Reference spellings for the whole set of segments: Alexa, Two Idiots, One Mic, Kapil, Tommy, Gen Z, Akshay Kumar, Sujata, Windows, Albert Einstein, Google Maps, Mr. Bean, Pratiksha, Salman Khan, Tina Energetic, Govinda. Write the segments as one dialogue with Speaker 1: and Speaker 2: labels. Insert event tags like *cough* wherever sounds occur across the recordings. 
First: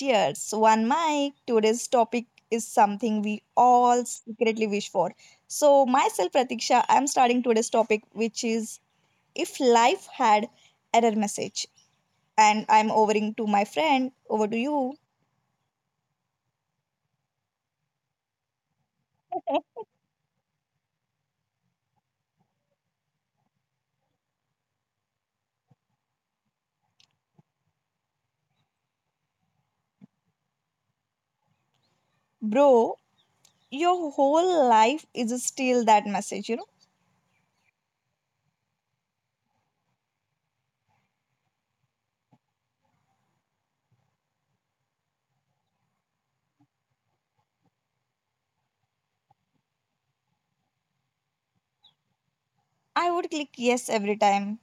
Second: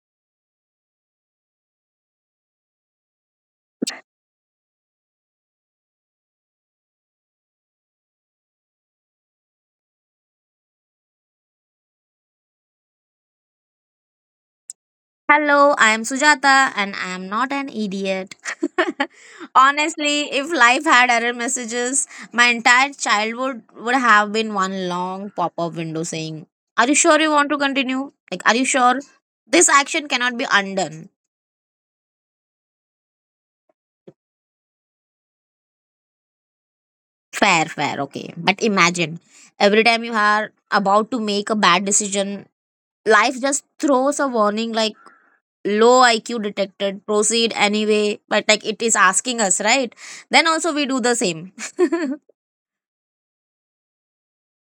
Speaker 1: Idiots, One Mic. Today's topic is something we all secretly wish for. So, myself, Pratiksha, I'm starting today's topic, which is if life had error message. And I'm overing to my friend, over to you.
Speaker 2: Hello, I am Sujata and I am not an idiot. *laughs* Honestly, if life had error messages, my entire childhood would have been one long pop up window saying, "Are you sure you want to continue? Like, are you sure? This action cannot be undone."
Speaker 1: Bro, your whole life is still that message, you know?
Speaker 2: Fair, fair, okay. But imagine every time you are about to make a bad decision, life just throws a warning like, "Low IQ detected, proceed anyway." But like it is asking us, right? Then also we do the same. *laughs*
Speaker 1: I would click yes every time.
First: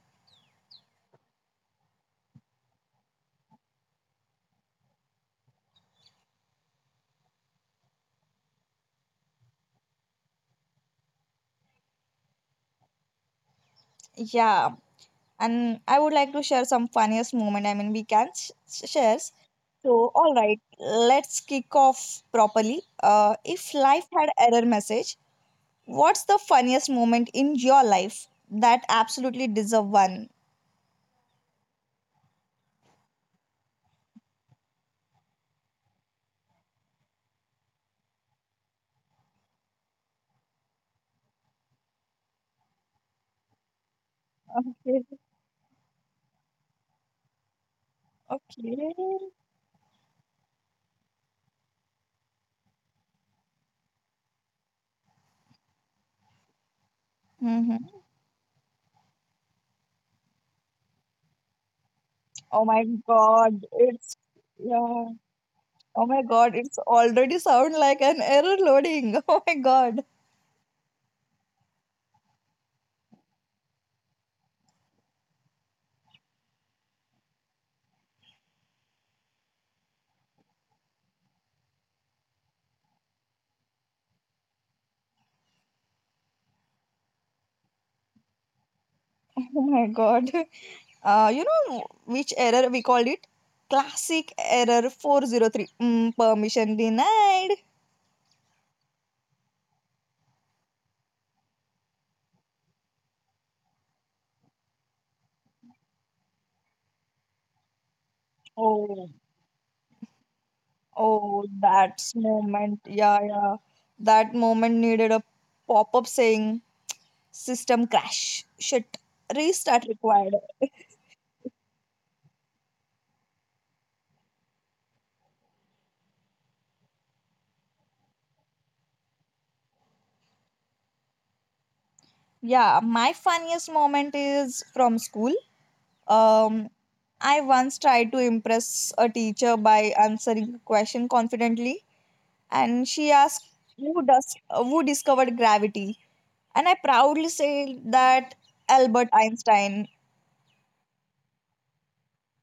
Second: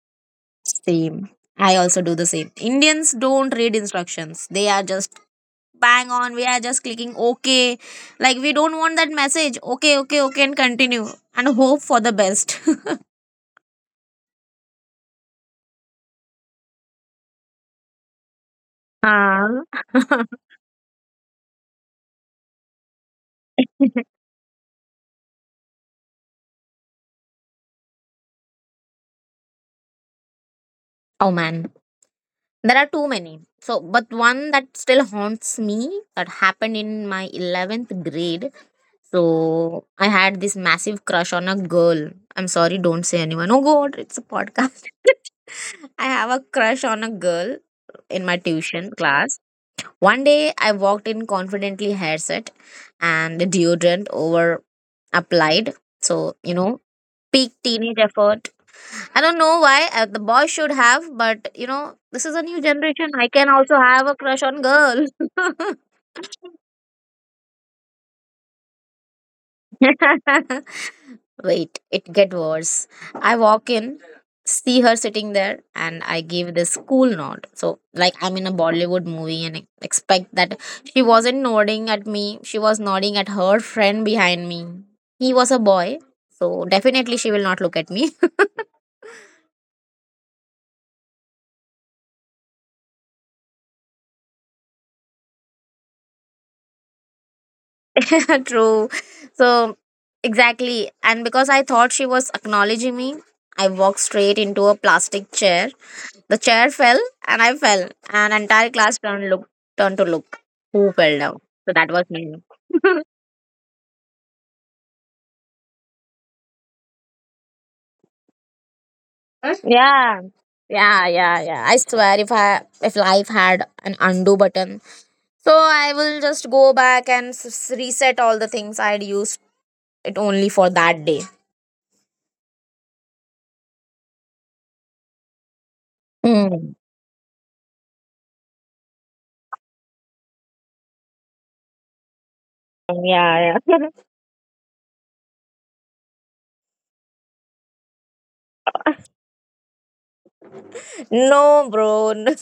Speaker 2: Same. I also do the same. Indians don't read instructions. They are just bang on. We are just clicking okay. Like we don't want that message. Okay, okay, okay, and continue. And hope for the best. *laughs*
Speaker 1: Yeah, and I would like to share some funniest moment. We can share.
Speaker 2: Ah.
Speaker 1: So all
Speaker 2: *laughs*
Speaker 1: right, let's kick off properly. If life had error message, what's the funniest moment in your life that absolutely deserve one?
Speaker 2: Oh man. There are too many. So, but one that still haunts me that happened in my 11th grade. So I had this massive crush on a girl. I'm sorry, don't say anyone. Oh God, it's a podcast.
Speaker 1: Okay.
Speaker 2: *laughs* I have a crush on a girl in my tuition
Speaker 1: Okay.
Speaker 2: class. One day I walked in confidently, hair set and deodorant over applied. So, you know, peak
Speaker 1: Hmm.
Speaker 2: teenage effort. I don't know why the boy should have, but you know, this is a new
Speaker 1: Oh my
Speaker 2: generation. I can
Speaker 1: god,
Speaker 2: also have a
Speaker 1: it's,
Speaker 2: crush on girl.
Speaker 1: yeah, oh my god, it's already sound like an error loading. *laughs* Oh my god.
Speaker 2: *laughs* Wait, it get worse. I walk in, see her sitting there, and I give this cool nod. So, like I'm in a Bollywood movie and expect that she wasn't nodding at me. She was nodding at her friend behind me. He was a boy, so definitely she will not look at me.
Speaker 1: Oh my god. You know which error we called it? Classic error 403. Permission denied.
Speaker 2: *laughs* True. So, exactly. And because I thought she was acknowledging me, I walked straight into a plastic chair. The chair fell and I fell, and entire class
Speaker 1: Oh.
Speaker 2: turned to look who fell down.
Speaker 1: Oh,
Speaker 2: So that
Speaker 1: that
Speaker 2: was me.
Speaker 1: moment.
Speaker 2: *laughs*
Speaker 1: Yeah, yeah. That moment needed a pop-up saying system crash. Shit. Restart
Speaker 2: Yeah,
Speaker 1: required.
Speaker 2: yeah, yeah, yeah. I swear, if life had an undo button, so I will just go back and reset all the things I'd used it only for that day.
Speaker 1: Yeah, my funniest moment is from school. Um,
Speaker 2: Mm.
Speaker 1: I once tried to impress a teacher by answering a question confidently, and she asked
Speaker 2: Yeah, yeah.
Speaker 1: who discovered gravity. And I proudly say that Albert Einstein.
Speaker 2: *laughs* No, bro. No.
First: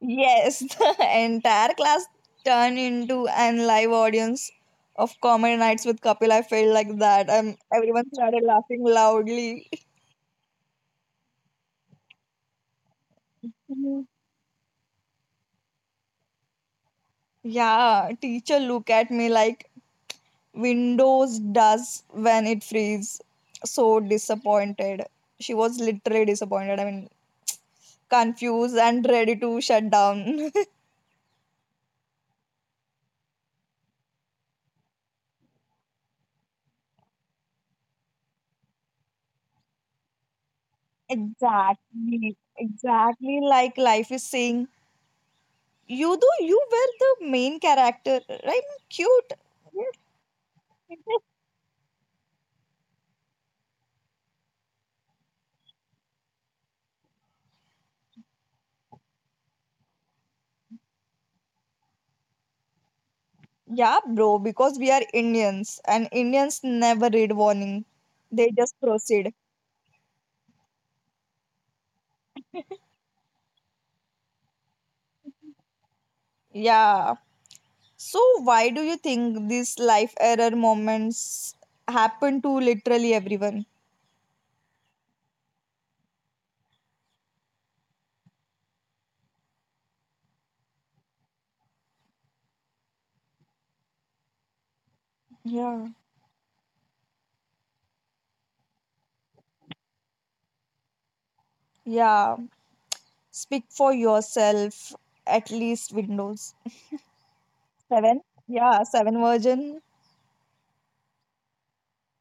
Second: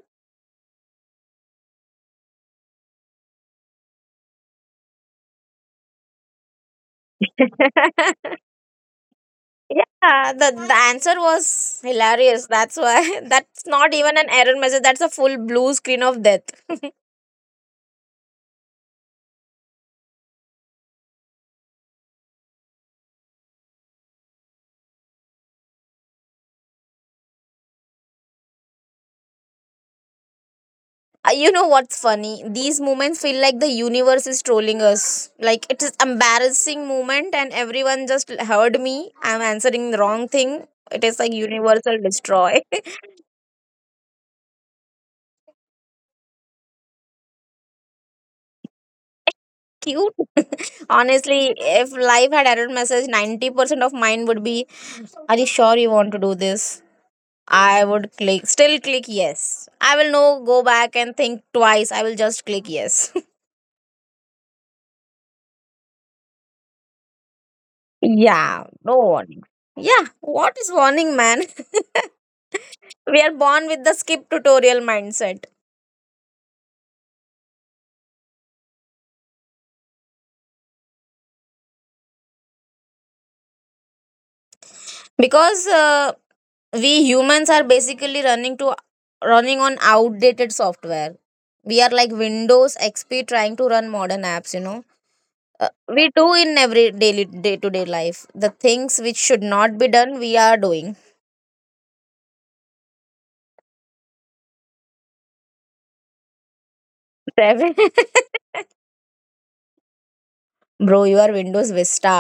Speaker 1: Yes. *laughs* The entire class turned into an live audience of comedy nights with Kapil. I felt like that.
Speaker 2: *laughs* Yeah,
Speaker 1: Everyone started laughing loudly.
Speaker 2: the answer was hilarious. That's why *laughs* that's not
Speaker 1: Mhm.
Speaker 2: even an error message. That's a full blue screen of death.
Speaker 1: Yeah, teacher look at me like Windows does when it frees. So disappointed. She was literally disappointed. I mean, confused and ready to shut down. *laughs*
Speaker 2: You know what's funny? These moments feel like the universe is trolling us. Like it is embarrassing moment, and everyone just heard me. I'm answering the wrong thing. It is like universal
Speaker 1: Exactly.
Speaker 2: destroy.
Speaker 1: Exactly, like life is saying, you though you were the main character, right? Cute.
Speaker 2: *laughs*
Speaker 1: Yes.
Speaker 2: Cute. *laughs*
Speaker 1: Yes.
Speaker 2: Honestly, if life had error message, 90% of mine would be, "Are you sure you want to do this?" I would click, still click yes. I will no go back and think twice. I will just click yes.
Speaker 1: Yeah, bro, because we are Indians, and Indians never read warning.
Speaker 2: *laughs*
Speaker 1: They
Speaker 2: Yeah.
Speaker 1: just
Speaker 2: No
Speaker 1: proceed.
Speaker 2: warning. Yeah. What is warning, man? *laughs* We are born with the skip tutorial mindset
Speaker 1: Yeah. So why do you think these life error moments happen to literally everyone?
Speaker 2: because we humans are basically running on outdated software. We are like Windows XP trying to run modern apps, you know.
Speaker 1: Yeah.
Speaker 2: We do in every daily day to day life the things which should not be done, we are doing.
Speaker 1: Yeah. Speak for yourself, at least Windows.
Speaker 2: Ravi-
Speaker 1: Seven? Yeah, seven version.
Speaker 2: *laughs* bro, you are Windows Vista,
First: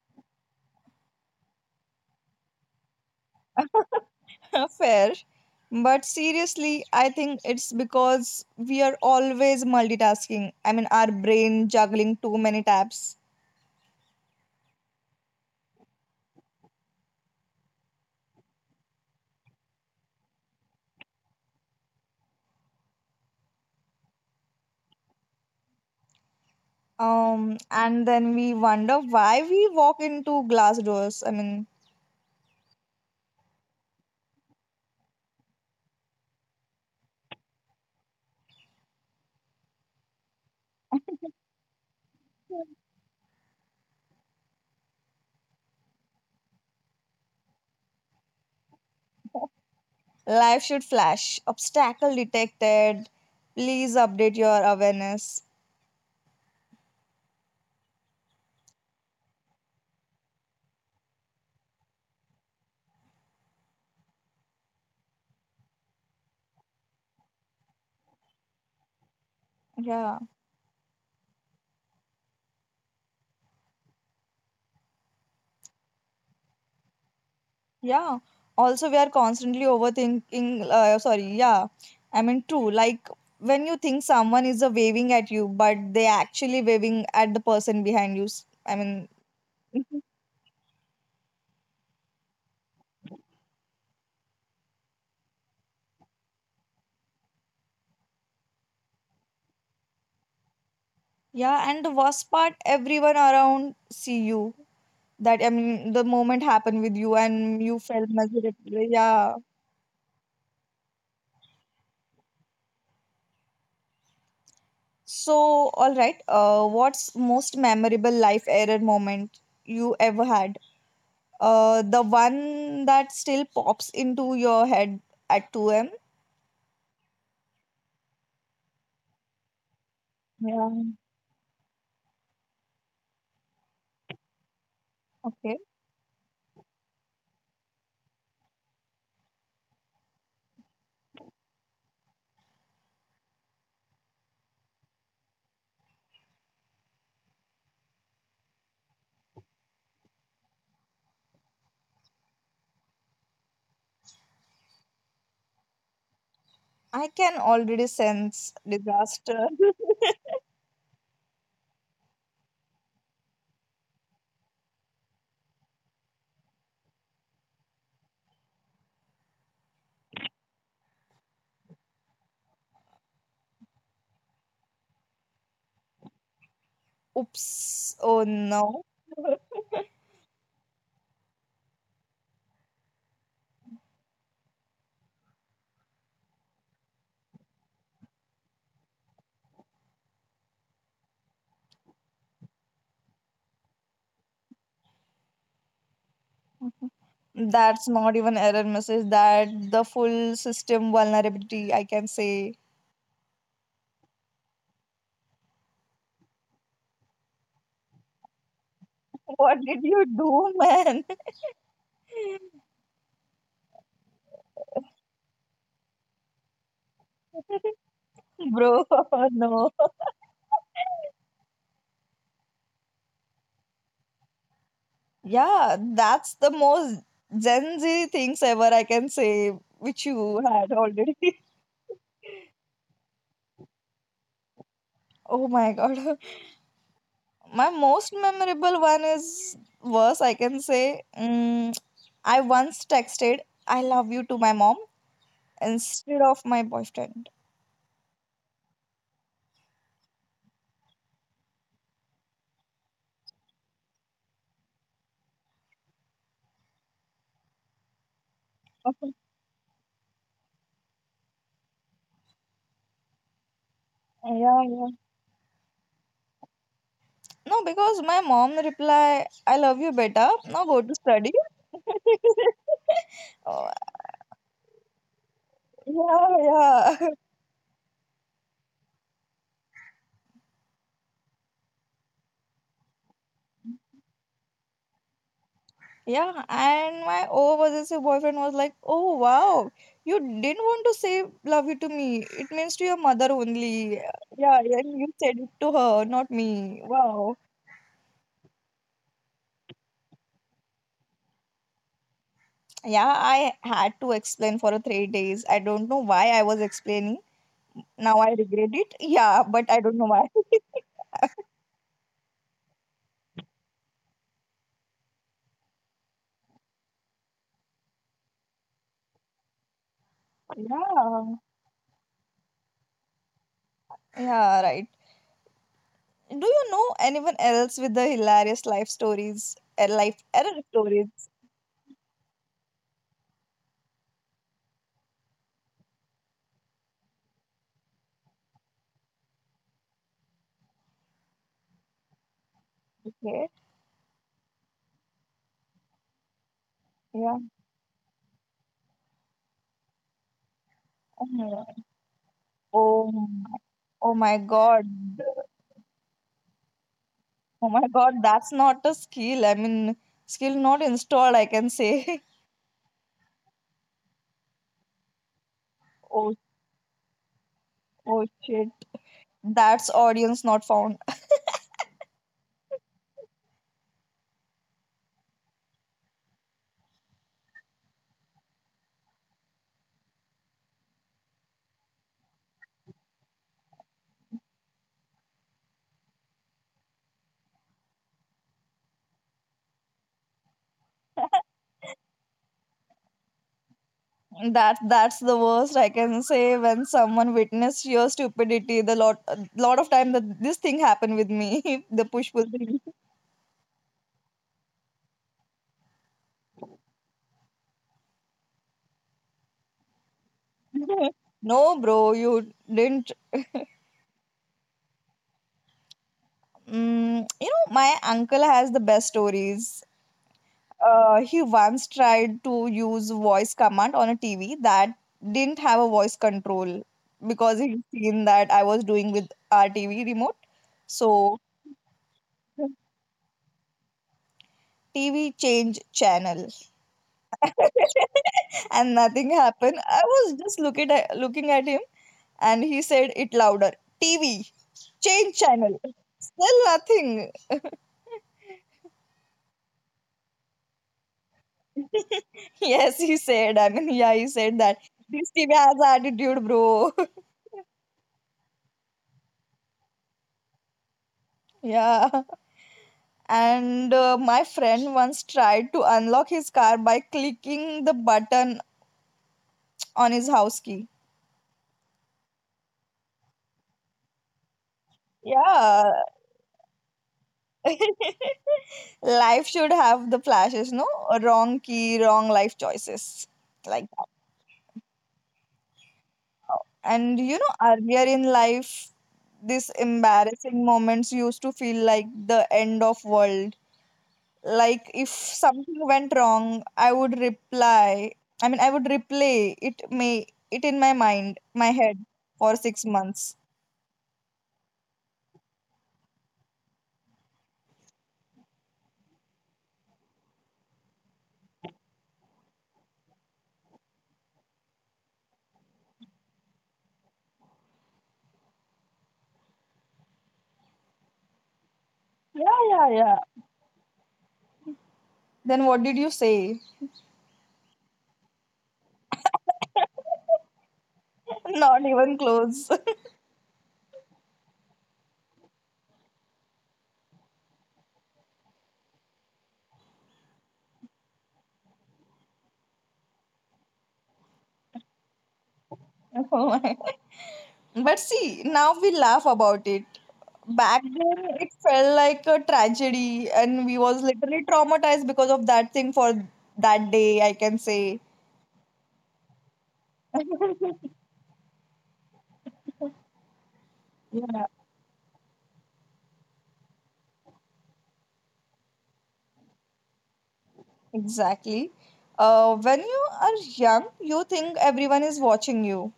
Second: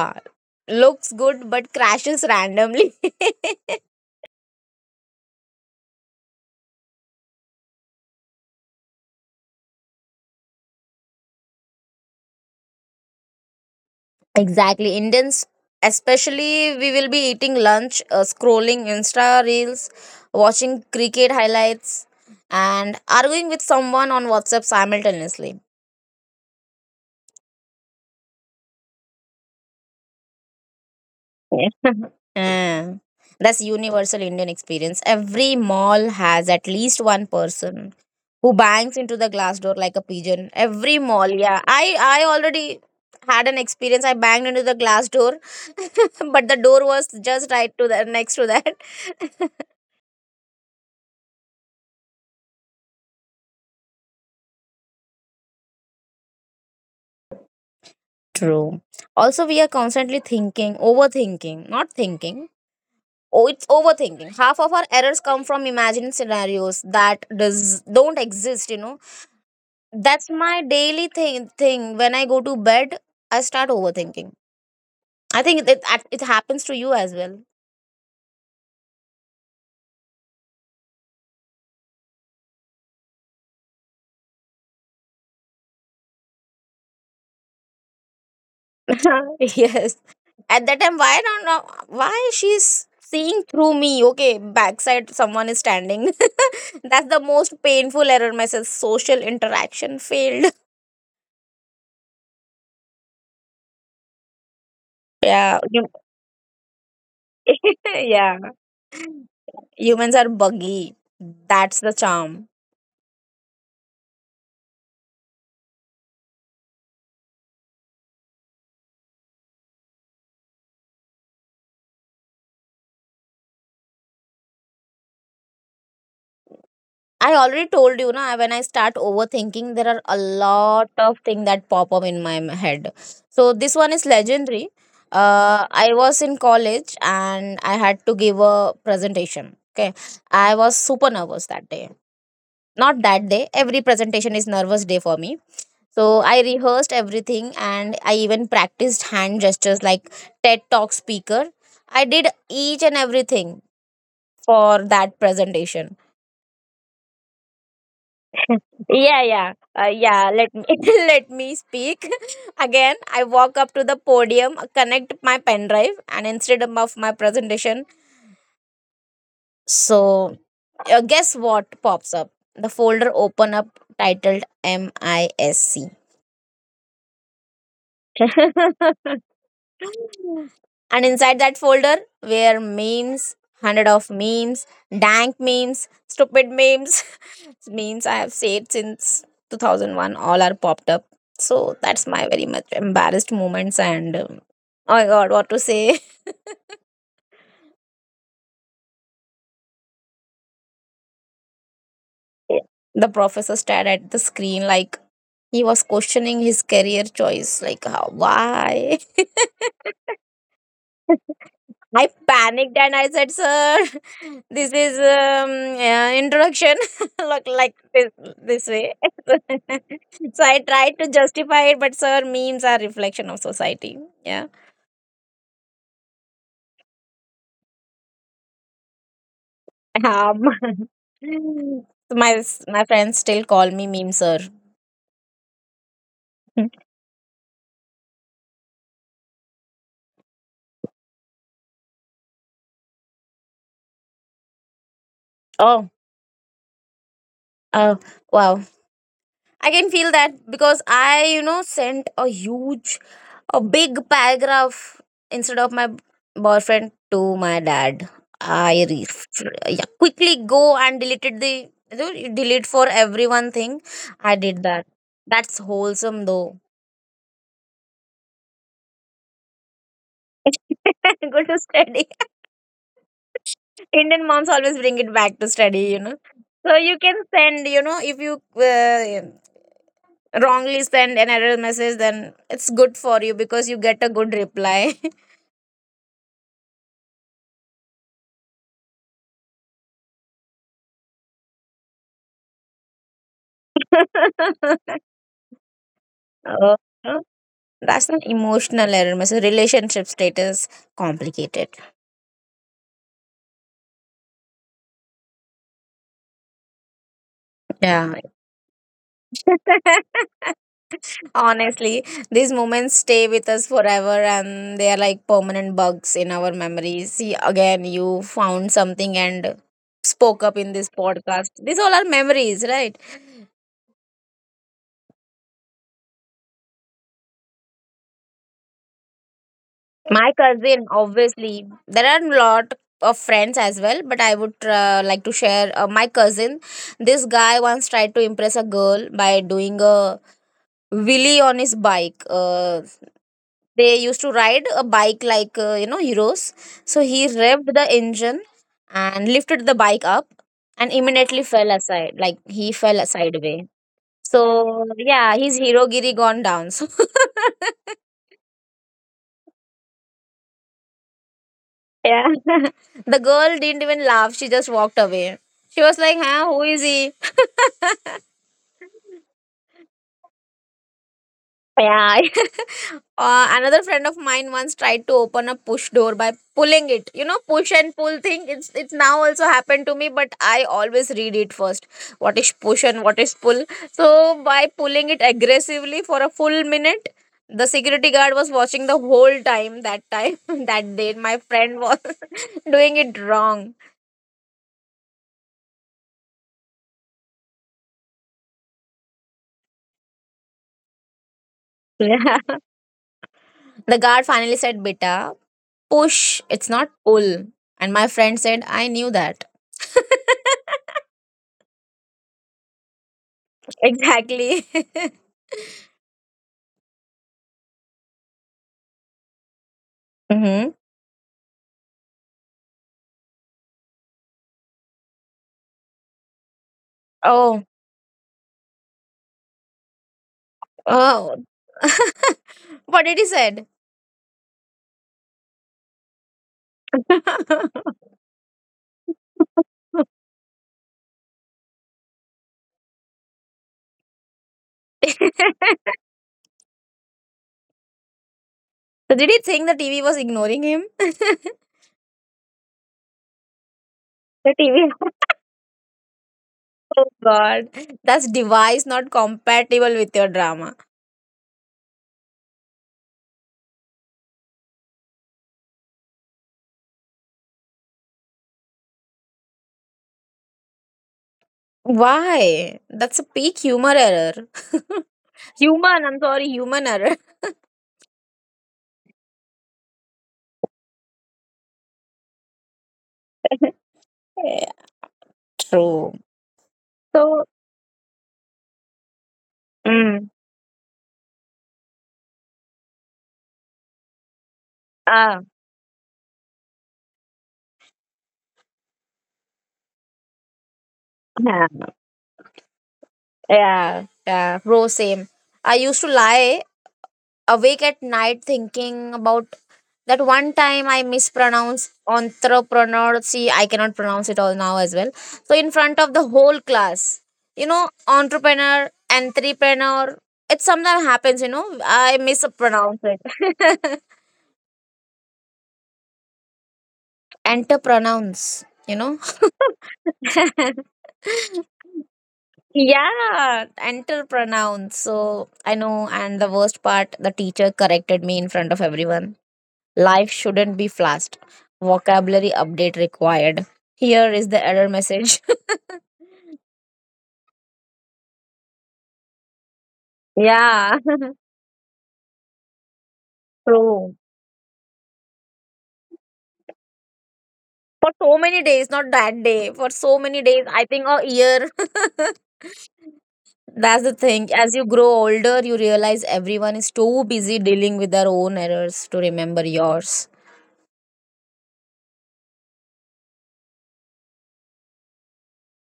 Speaker 2: looks good but crashes randomly. *laughs*
Speaker 1: *laughs* Fair. But seriously, I think it's because we are always multitasking. I mean, our brain juggling too many tabs.
Speaker 2: Exactly. Indians, especially, we will be eating lunch, scrolling Insta reels, watching cricket highlights, and arguing with someone on WhatsApp simultaneously.
Speaker 1: And then we wonder why we walk into glass doors. I mean,
Speaker 2: Yeah. *laughs* Yeah. That's universal Indian experience. Every mall has at least one person who bangs into the glass door like a pigeon. Every mall, yeah. I already had an experience. I banged into the glass door, *laughs* but the door was just right to the next to that. *laughs*
Speaker 1: life should flash. Obstacle detected. Please update your awareness.
Speaker 2: True. Also, we are constantly thinking, overthinking, not thinking. Oh, it's overthinking. Half of our errors come from imagined scenarios that does don't exist. You know,
Speaker 1: Yeah.
Speaker 2: that's my daily thing. Thing when I go to bed, I start overthinking. I think it happens to you as well.
Speaker 1: Yeah. Also, we are constantly overthinking. Sorry. Yeah. I mean, true. Like when you think someone is waving at you, but they actually waving at the person behind you. I mean,
Speaker 2: *laughs* Yes.
Speaker 1: *laughs*
Speaker 2: At that time, why don't know why she's seeing through me? Okay, backside someone is standing. *laughs* That's the most painful error myself. Social interaction failed.
Speaker 1: yeah. And the worst part, everyone around see you. That, I
Speaker 2: Yeah, you
Speaker 1: mean, the moment happened with you, and
Speaker 2: *laughs*
Speaker 1: you felt
Speaker 2: yeah.
Speaker 1: miserable. Yeah.
Speaker 2: Humans are buggy. That's the charm.
Speaker 1: So, all right. What's most memorable life error moment you ever had? The one that still pops into your head at 2 a.m.?
Speaker 2: I already told you, na, when I start overthinking, there are a lot
Speaker 1: Yeah.
Speaker 2: of things that pop up in my head. So this one is legendary.
Speaker 1: Okay.
Speaker 2: I was in college and I had to give a presentation. Okay. I was super nervous that day. Not that day. Every presentation is nervous day for me. So I rehearsed everything and I even practiced hand gestures like TED Talk speaker. I did each and everything for that presentation.
Speaker 1: I can already sense
Speaker 2: *laughs* Yeah, yeah,
Speaker 1: disaster.
Speaker 2: yeah. Let me *laughs* let me speak *laughs* again. I walk up to the podium, connect my pen drive, and instead of my presentation, so guess what pops up? The folder open up titled MISC.
Speaker 1: *laughs* Oops. Oh
Speaker 2: *laughs*
Speaker 1: no.
Speaker 2: And inside that folder were memes, hundred of memes, dank memes, stupid memes, *laughs* memes I have saved since 2001. All are popped up. So that's my very much embarrassed moments and oh my god, what to say?
Speaker 1: That's not even error message. That the full system vulnerability, I can say.
Speaker 2: The professor stared at the screen like he was questioning his career choice. Like, how, why? *laughs*
Speaker 1: What did you do, man?
Speaker 2: I panicked and I said, "Sir, *laughs* this is introduction. *laughs* Look like this
Speaker 1: *laughs*
Speaker 2: this
Speaker 1: Bro,
Speaker 2: way." *laughs*
Speaker 1: *laughs*
Speaker 2: So
Speaker 1: no.
Speaker 2: I tried to justify it, but sir, memes are reflection of society. Yeah.
Speaker 1: Yeah, that's the most Gen Z things ever, I can say, which
Speaker 2: Um,
Speaker 1: you had already.
Speaker 2: *laughs*
Speaker 1: *laughs*
Speaker 2: my friends still call me meme sir.
Speaker 1: Oh my god. *laughs* My most memorable one is worse, I can say. I once texted, I love you, to my mom
Speaker 2: *laughs* Oh,
Speaker 1: instead of my boyfriend.
Speaker 2: oh, wow. I can feel that because I, you know, sent a huge, a big paragraph instead of my boyfriend to my dad. I re-
Speaker 1: Okay.
Speaker 2: yeah, quickly go and deleted the you know, you delete for everyone thing. I
Speaker 1: Yeah,
Speaker 2: did that.
Speaker 1: yeah.
Speaker 2: That's wholesome though.
Speaker 1: No, because my mom reply, I love you, beta. Now go to study.
Speaker 2: *laughs*
Speaker 1: *laughs*
Speaker 2: Go to study.
Speaker 1: Oh,
Speaker 2: Indian moms always bring it back to study, you know.
Speaker 1: yeah,
Speaker 2: So you
Speaker 1: yeah.
Speaker 2: can send, you know, if you wrongly send an error message, then it's good for you because you get a good reply.
Speaker 1: *laughs* Yeah, and my overseas boyfriend was like, oh, wow, you didn't want to say love you to me. It means to your mother only. Yeah, and
Speaker 2: *laughs*
Speaker 1: you said it to her, not
Speaker 2: Oh,
Speaker 1: me. Wow.
Speaker 2: that's an emotional error message. Relationship status complicated.
Speaker 1: Yeah, I had to explain for 3 days. I don't know why I was explaining.
Speaker 2: Yeah.
Speaker 1: Now I regret it. Yeah, but I don't know why.
Speaker 2: *laughs*
Speaker 1: *laughs*
Speaker 2: Honestly, these moments stay with us forever and they are like permanent bugs in our memories. See, again, you found something and spoke up in this
Speaker 1: Yeah.
Speaker 2: podcast. These all are memories, right?
Speaker 1: Yeah, right. Do you know anyone else with the hilarious life stories, life
Speaker 2: My
Speaker 1: error
Speaker 2: cousin,
Speaker 1: stories?
Speaker 2: obviously, there are a lot of friends as well, but I would like to share my cousin. This guy once tried to impress a girl by doing a wheelie on his bike.
Speaker 1: Okay.
Speaker 2: They used to ride a bike like you know, heroes. So he
Speaker 1: Yeah.
Speaker 2: revved the engine and lifted the bike up, and immediately
Speaker 1: *laughs*
Speaker 2: fell aside. Like he fell
Speaker 1: Oh my,
Speaker 2: sideways.
Speaker 1: oh my
Speaker 2: So
Speaker 1: God.
Speaker 2: yeah, his hero giri gone down. *laughs* So
Speaker 1: Oh my God, that's not a skill. I mean, skill not installed, I can say.
Speaker 2: yeah. *laughs* The girl didn't even laugh. She just walked away. She
Speaker 1: *laughs*
Speaker 2: was like,
Speaker 1: Oh,
Speaker 2: huh, who is he?
Speaker 1: oh shit. That's
Speaker 2: *laughs*
Speaker 1: audience not found.
Speaker 2: Yeah. *laughs* Another friend of mine once tried to open a push door by pulling it. You know, push and pull thing. It's now also happened to me, but I always read it first. What is push and what is pull? So by pulling it aggressively for a full minute, the security guard was watching the whole time. That time, *laughs* that day, my friend was *laughs* doing it wrong. *laughs*
Speaker 1: That that's the worst, I can say, when someone witnessed your stupidity. The lot of time that this thing happened with me, *laughs* the push
Speaker 2: Yeah.
Speaker 1: pull thing.
Speaker 2: The guard finally said, "Beta, push, it's not pull." And my friend said, "I knew that."
Speaker 1: *laughs*
Speaker 2: *laughs*
Speaker 1: No, bro, you didn't.
Speaker 2: Exactly. *laughs*
Speaker 1: Mm, you know, my uncle has the best stories.
Speaker 2: Hmm.
Speaker 1: He once tried to use voice command on a TV that didn't have a voice control because
Speaker 2: Oh,
Speaker 1: he seen that I was doing with our TV remote. So,
Speaker 2: oh. *laughs* What did he said?
Speaker 1: TV change channel.
Speaker 2: *laughs* So
Speaker 1: *laughs* And nothing happened. I was just looking at him, and he said it louder. TV, change channel. Still nothing.
Speaker 2: did he think the TV was ignoring him? *laughs*
Speaker 1: *laughs* Yes, he said. I mean, yeah, he
Speaker 2: The
Speaker 1: said that
Speaker 2: TV.
Speaker 1: this
Speaker 2: *laughs*
Speaker 1: TV has attitude, bro.
Speaker 2: Oh
Speaker 1: *laughs*
Speaker 2: God, that's device not compatible with your drama.
Speaker 1: Yeah. And my friend once tried to unlock his car by clicking the button on his house key.
Speaker 2: Why? That's a peak humor error. *laughs*
Speaker 1: Yeah.
Speaker 2: Human, I'm sorry, human error.
Speaker 1: *laughs* Life should have the flashes, no, wrong key, wrong life choices,
Speaker 2: *laughs*
Speaker 1: like that.
Speaker 2: Yeah, true.
Speaker 1: And you
Speaker 2: So,
Speaker 1: know, earlier in life, these
Speaker 2: mm,
Speaker 1: embarrassing moments used to feel like the end of world. Like, if
Speaker 2: ah,
Speaker 1: something went wrong, I would replay it in my mind
Speaker 2: yeah,
Speaker 1: my head for 6 months.
Speaker 2: yeah, yeah, bro, same. I used to lie awake at night thinking about that one time I mispronounced entrepreneur. See, I cannot pronounce it all now as well. So, in front of the whole class, you know, entrepreneur, entrepreneur. It sometimes happens, you know, I
Speaker 1: Yeah, yeah,
Speaker 2: mispronounce
Speaker 1: yeah.
Speaker 2: it. *laughs*
Speaker 1: Then what did you say?
Speaker 2: Enter entrepreneurs, you know. *laughs*
Speaker 1: *laughs* Not even close.
Speaker 2: Yeah, enter entrepreneurs. So I know, and the worst part, the teacher corrected me in front of everyone. Life shouldn't be fast. Vocabulary update required. Here is the error message. *laughs*
Speaker 1: *laughs* Oh my. But see, now we laugh about it. Back
Speaker 2: Yeah,
Speaker 1: then, it felt like a tragedy, and
Speaker 2: *laughs*
Speaker 1: we was
Speaker 2: true.
Speaker 1: literally traumatized because of that thing for that day, I can say.
Speaker 2: For so many days, not that day. For so many days, I
Speaker 1: *laughs*
Speaker 2: think a year. *laughs* That's the
Speaker 1: Yeah,
Speaker 2: thing. As you grow older, you realize everyone is too busy dealing with their own errors to remember yours.
Speaker 1: exactly. When you are young, you think everyone is watching you.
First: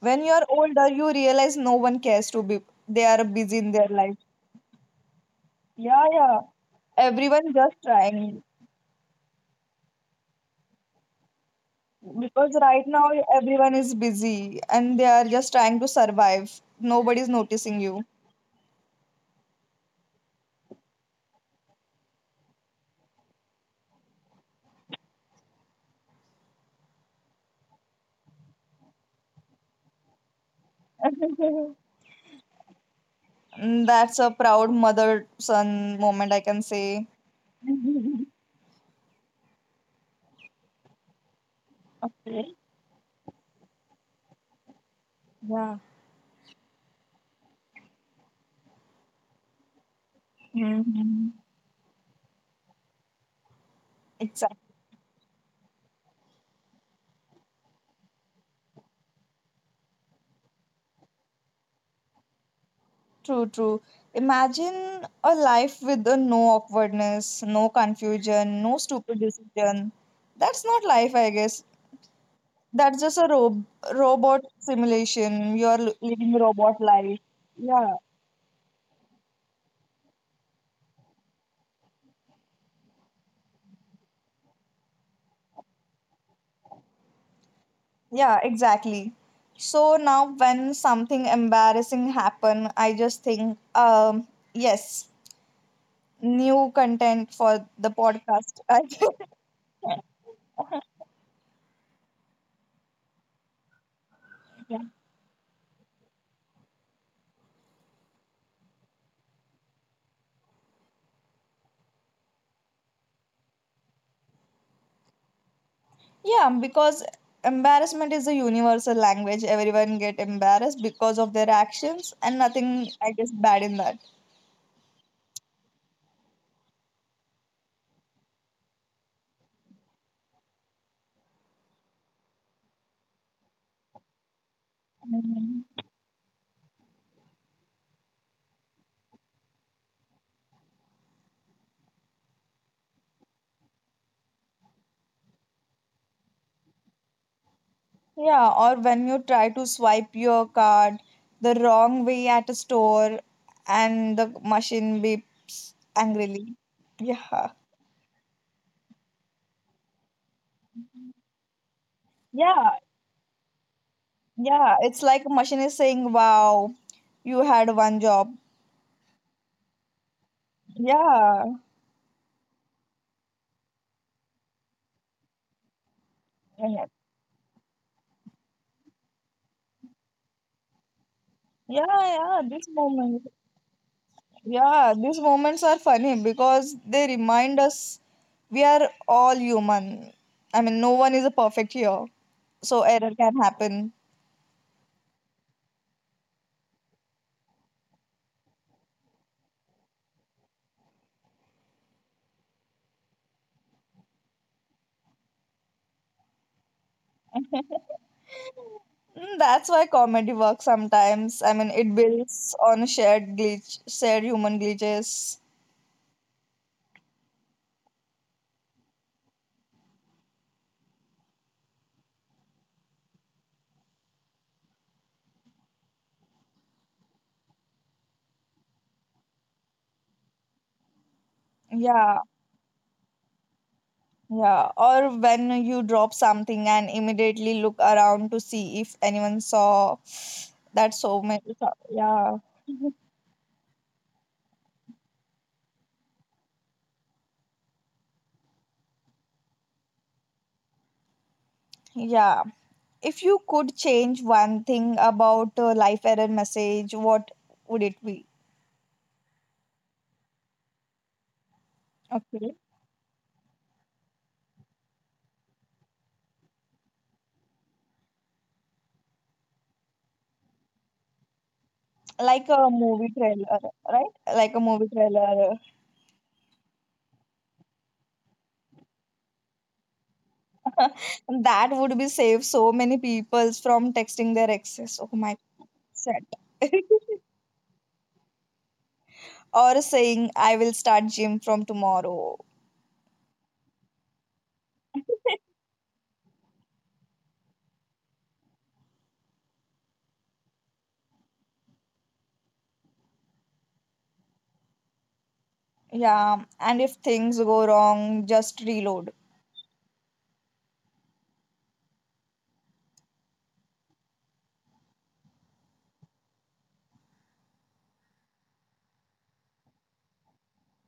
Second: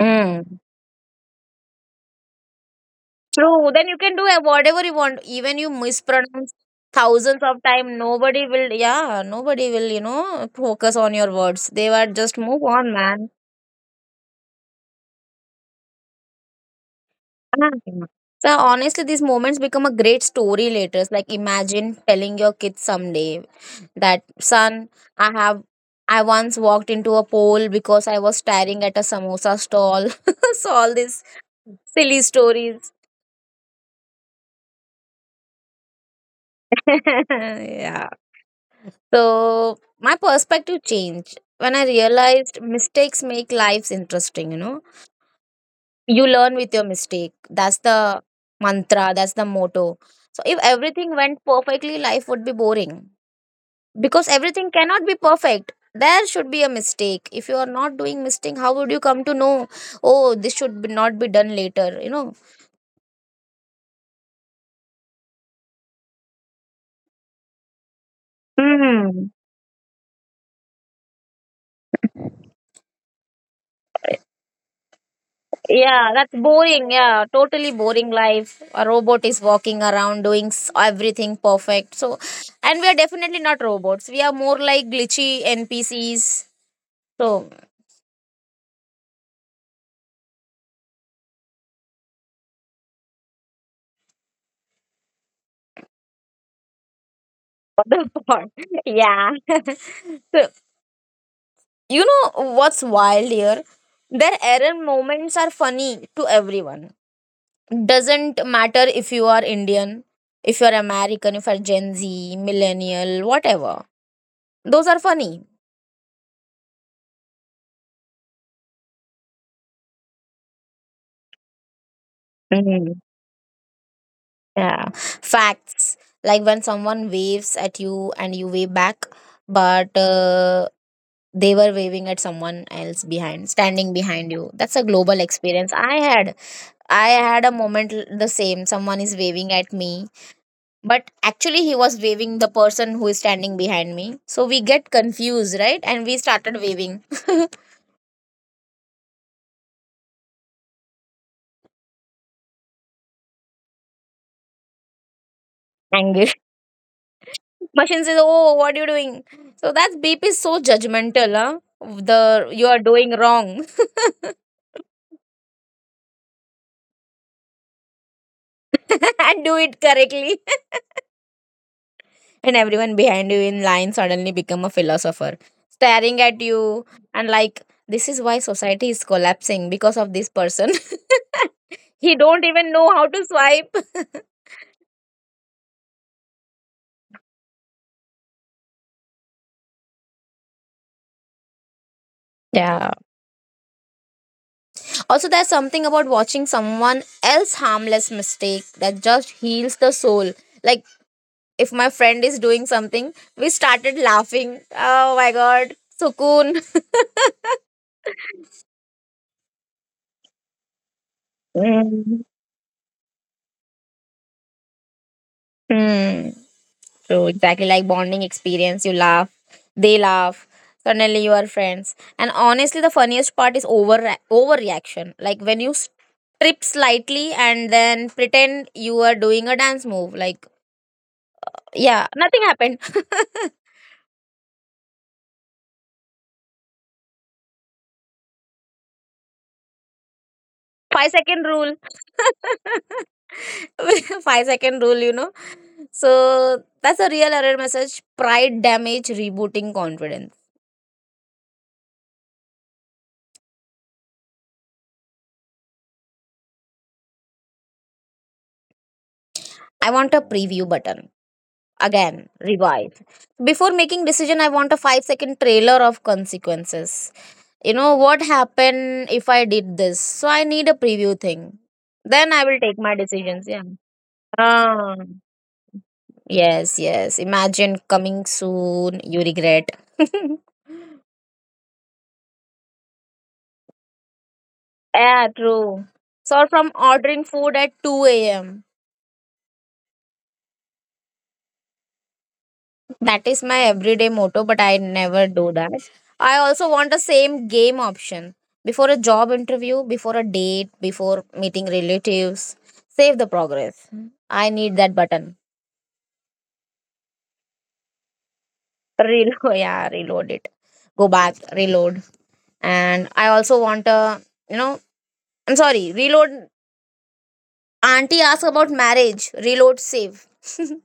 Speaker 1: When you are
Speaker 2: Mm.
Speaker 1: older, you realize no one cares to be. They are busy
Speaker 2: True.
Speaker 1: in their
Speaker 2: Then you
Speaker 1: life.
Speaker 2: can do whatever you want. Even you
Speaker 1: Yeah, yeah.
Speaker 2: mispronounce thousands
Speaker 1: Everyone
Speaker 2: of
Speaker 1: just
Speaker 2: time,
Speaker 1: trying.
Speaker 2: nobody will. Yeah, nobody will. You know, focus on your words. They were just
Speaker 1: Because
Speaker 2: move
Speaker 1: right
Speaker 2: on,
Speaker 1: now
Speaker 2: man.
Speaker 1: everyone is busy and they are just trying to survive. Nobody's noticing you.
Speaker 2: Mhm. So honestly, these moments become a great story later. Like imagine telling your kids someday that son, I have I once walked into a pole because I was staring at a samosa stall. *laughs* So all these
Speaker 1: *laughs*
Speaker 2: silly stories.
Speaker 1: And that's a proud mother son moment, I can say.
Speaker 2: *laughs* Yeah.
Speaker 1: Okay.
Speaker 2: So my perspective changed when I realized mistakes make lives interesting, you know.
Speaker 1: Yeah.
Speaker 2: You learn with your mistake. That's the mantra, that's the motto. So if everything
Speaker 1: Mhm.
Speaker 2: went perfectly, life would be boring. Because everything
Speaker 1: Exactly.
Speaker 2: cannot be perfect, there should be a mistake. If you are not doing mistake, how would you come to know, oh this should be not be done later,
Speaker 1: True, true. Imagine a life with a no awkwardness, no confusion, no stupid
Speaker 2: Hmm.
Speaker 1: decision. That's not life, I guess. That's just a robot simulation. You're
Speaker 2: Yeah,
Speaker 1: living
Speaker 2: that's
Speaker 1: robot
Speaker 2: boring.
Speaker 1: life.
Speaker 2: Yeah, totally
Speaker 1: Yeah.
Speaker 2: boring life. A robot is walking around doing everything perfect. So, and we are definitely not robots. We are more like glitchy NPCs. So,
Speaker 1: Yeah, exactly. So now when something embarrassing happen, I just think, yes, new content for
Speaker 2: *laughs*
Speaker 1: the
Speaker 2: the bar.
Speaker 1: podcast. *laughs*
Speaker 2: Yeah. *laughs* so, you know what's wild here? Their
Speaker 1: Yeah.
Speaker 2: error moments are funny to everyone. Doesn't matter if you are Indian, if you're American, if you're Gen Z, millennial, whatever. Those are funny.
Speaker 1: Yeah, because embarrassment is a universal language. Everyone get embarrassed because of their actions, and nothing,
Speaker 2: Mhm.
Speaker 1: I guess, bad in that.
Speaker 2: Yeah. Facts. Like when someone waves at you and you wave back, but they were waving at someone else behind, standing behind you. That's a global
Speaker 1: Mhm.
Speaker 2: experience. I had a moment the same. Someone is waving at me, but actually he was waving the person who is standing behind me. So we get confused, right? And we started waving. *laughs*
Speaker 1: Yeah, or when you try to swipe your card the wrong way at a store, and the machine beeps
Speaker 2: Angry.
Speaker 1: angrily. Yeah.
Speaker 2: Machine says, "Oh, what are you doing?" So that beep is so judgmental, huh? The you
Speaker 1: Yeah,
Speaker 2: are doing wrong.
Speaker 1: Yeah, it's like a machine is saying, "Wow, you had one job."
Speaker 2: *laughs* And do it correctly. *laughs*
Speaker 1: Yeah,
Speaker 2: And everyone behind you in line suddenly become a philosopher, staring at
Speaker 1: yeah,
Speaker 2: you and like, this is why society is collapsing because of this person. *laughs*
Speaker 1: yeah.
Speaker 2: He
Speaker 1: Yeah,
Speaker 2: don't
Speaker 1: this
Speaker 2: even know how
Speaker 1: moment,
Speaker 2: to swipe. *laughs*
Speaker 1: yeah, these moments are funny because they remind us we are all human. I mean, no one is a perfect here, so
Speaker 2: Yeah.
Speaker 1: error can happen.
Speaker 2: Also, there's something about watching someone else harmless mistake that just heals the soul. Like if my friend is doing something, we started laughing. Oh my god, sukoon.
Speaker 1: Mm. That's why comedy works sometimes. I mean, it
Speaker 2: Mm-hmm.
Speaker 1: builds on shared glitch, shared human glitches.
Speaker 2: So exactly like bonding experience. You laugh, they laugh. Suddenly you are friends. And honestly, the funniest part is overreaction. Like when you strip slightly and then pretend you are doing a dance move. Like yeah,
Speaker 1: Yeah.
Speaker 2: nothing happened. *laughs*
Speaker 1: Yeah, or when you drop something and immediately look around to see if anyone saw that
Speaker 2: 5
Speaker 1: so much.
Speaker 2: second rule.
Speaker 1: Yeah,
Speaker 2: *laughs* 5 second rule. So that's a real error message. Pride damage rebooting confidence.
Speaker 1: yeah. If you could change one thing about life error message, what would it be?
Speaker 2: I want a preview button. Again,
Speaker 1: Okay,
Speaker 2: revive. Before making decision, I want a 5-second trailer of consequences. You know what happened if I did this. So I need a preview thing. Then I
Speaker 1: like
Speaker 2: will
Speaker 1: a
Speaker 2: take my
Speaker 1: movie
Speaker 2: decisions,
Speaker 1: trailer,
Speaker 2: yeah.
Speaker 1: right? Like a movie
Speaker 2: Ah.
Speaker 1: trailer.
Speaker 2: Yes, yes. Imagine coming soon, you regret. *laughs*
Speaker 1: *laughs* That would be save so many people from texting their exes. Oh
Speaker 2: Yeah,
Speaker 1: my
Speaker 2: true. So
Speaker 1: shit.
Speaker 2: from
Speaker 1: *laughs*
Speaker 2: ordering food at 2 a.m.
Speaker 1: Or saying, I will start gym from tomorrow.
Speaker 2: That is my everyday motto, but I never do that. I also want the same game option before a job interview, before a date, before meeting relatives. Save the progress. I need that button.
Speaker 1: Yeah, and if things go wrong, just reload.
Speaker 2: Reload, *laughs* yeah, reload it. Go back, reload. And I also want a, you know, I'm sorry, reload. Auntie asks about marriage, reload, save. *laughs*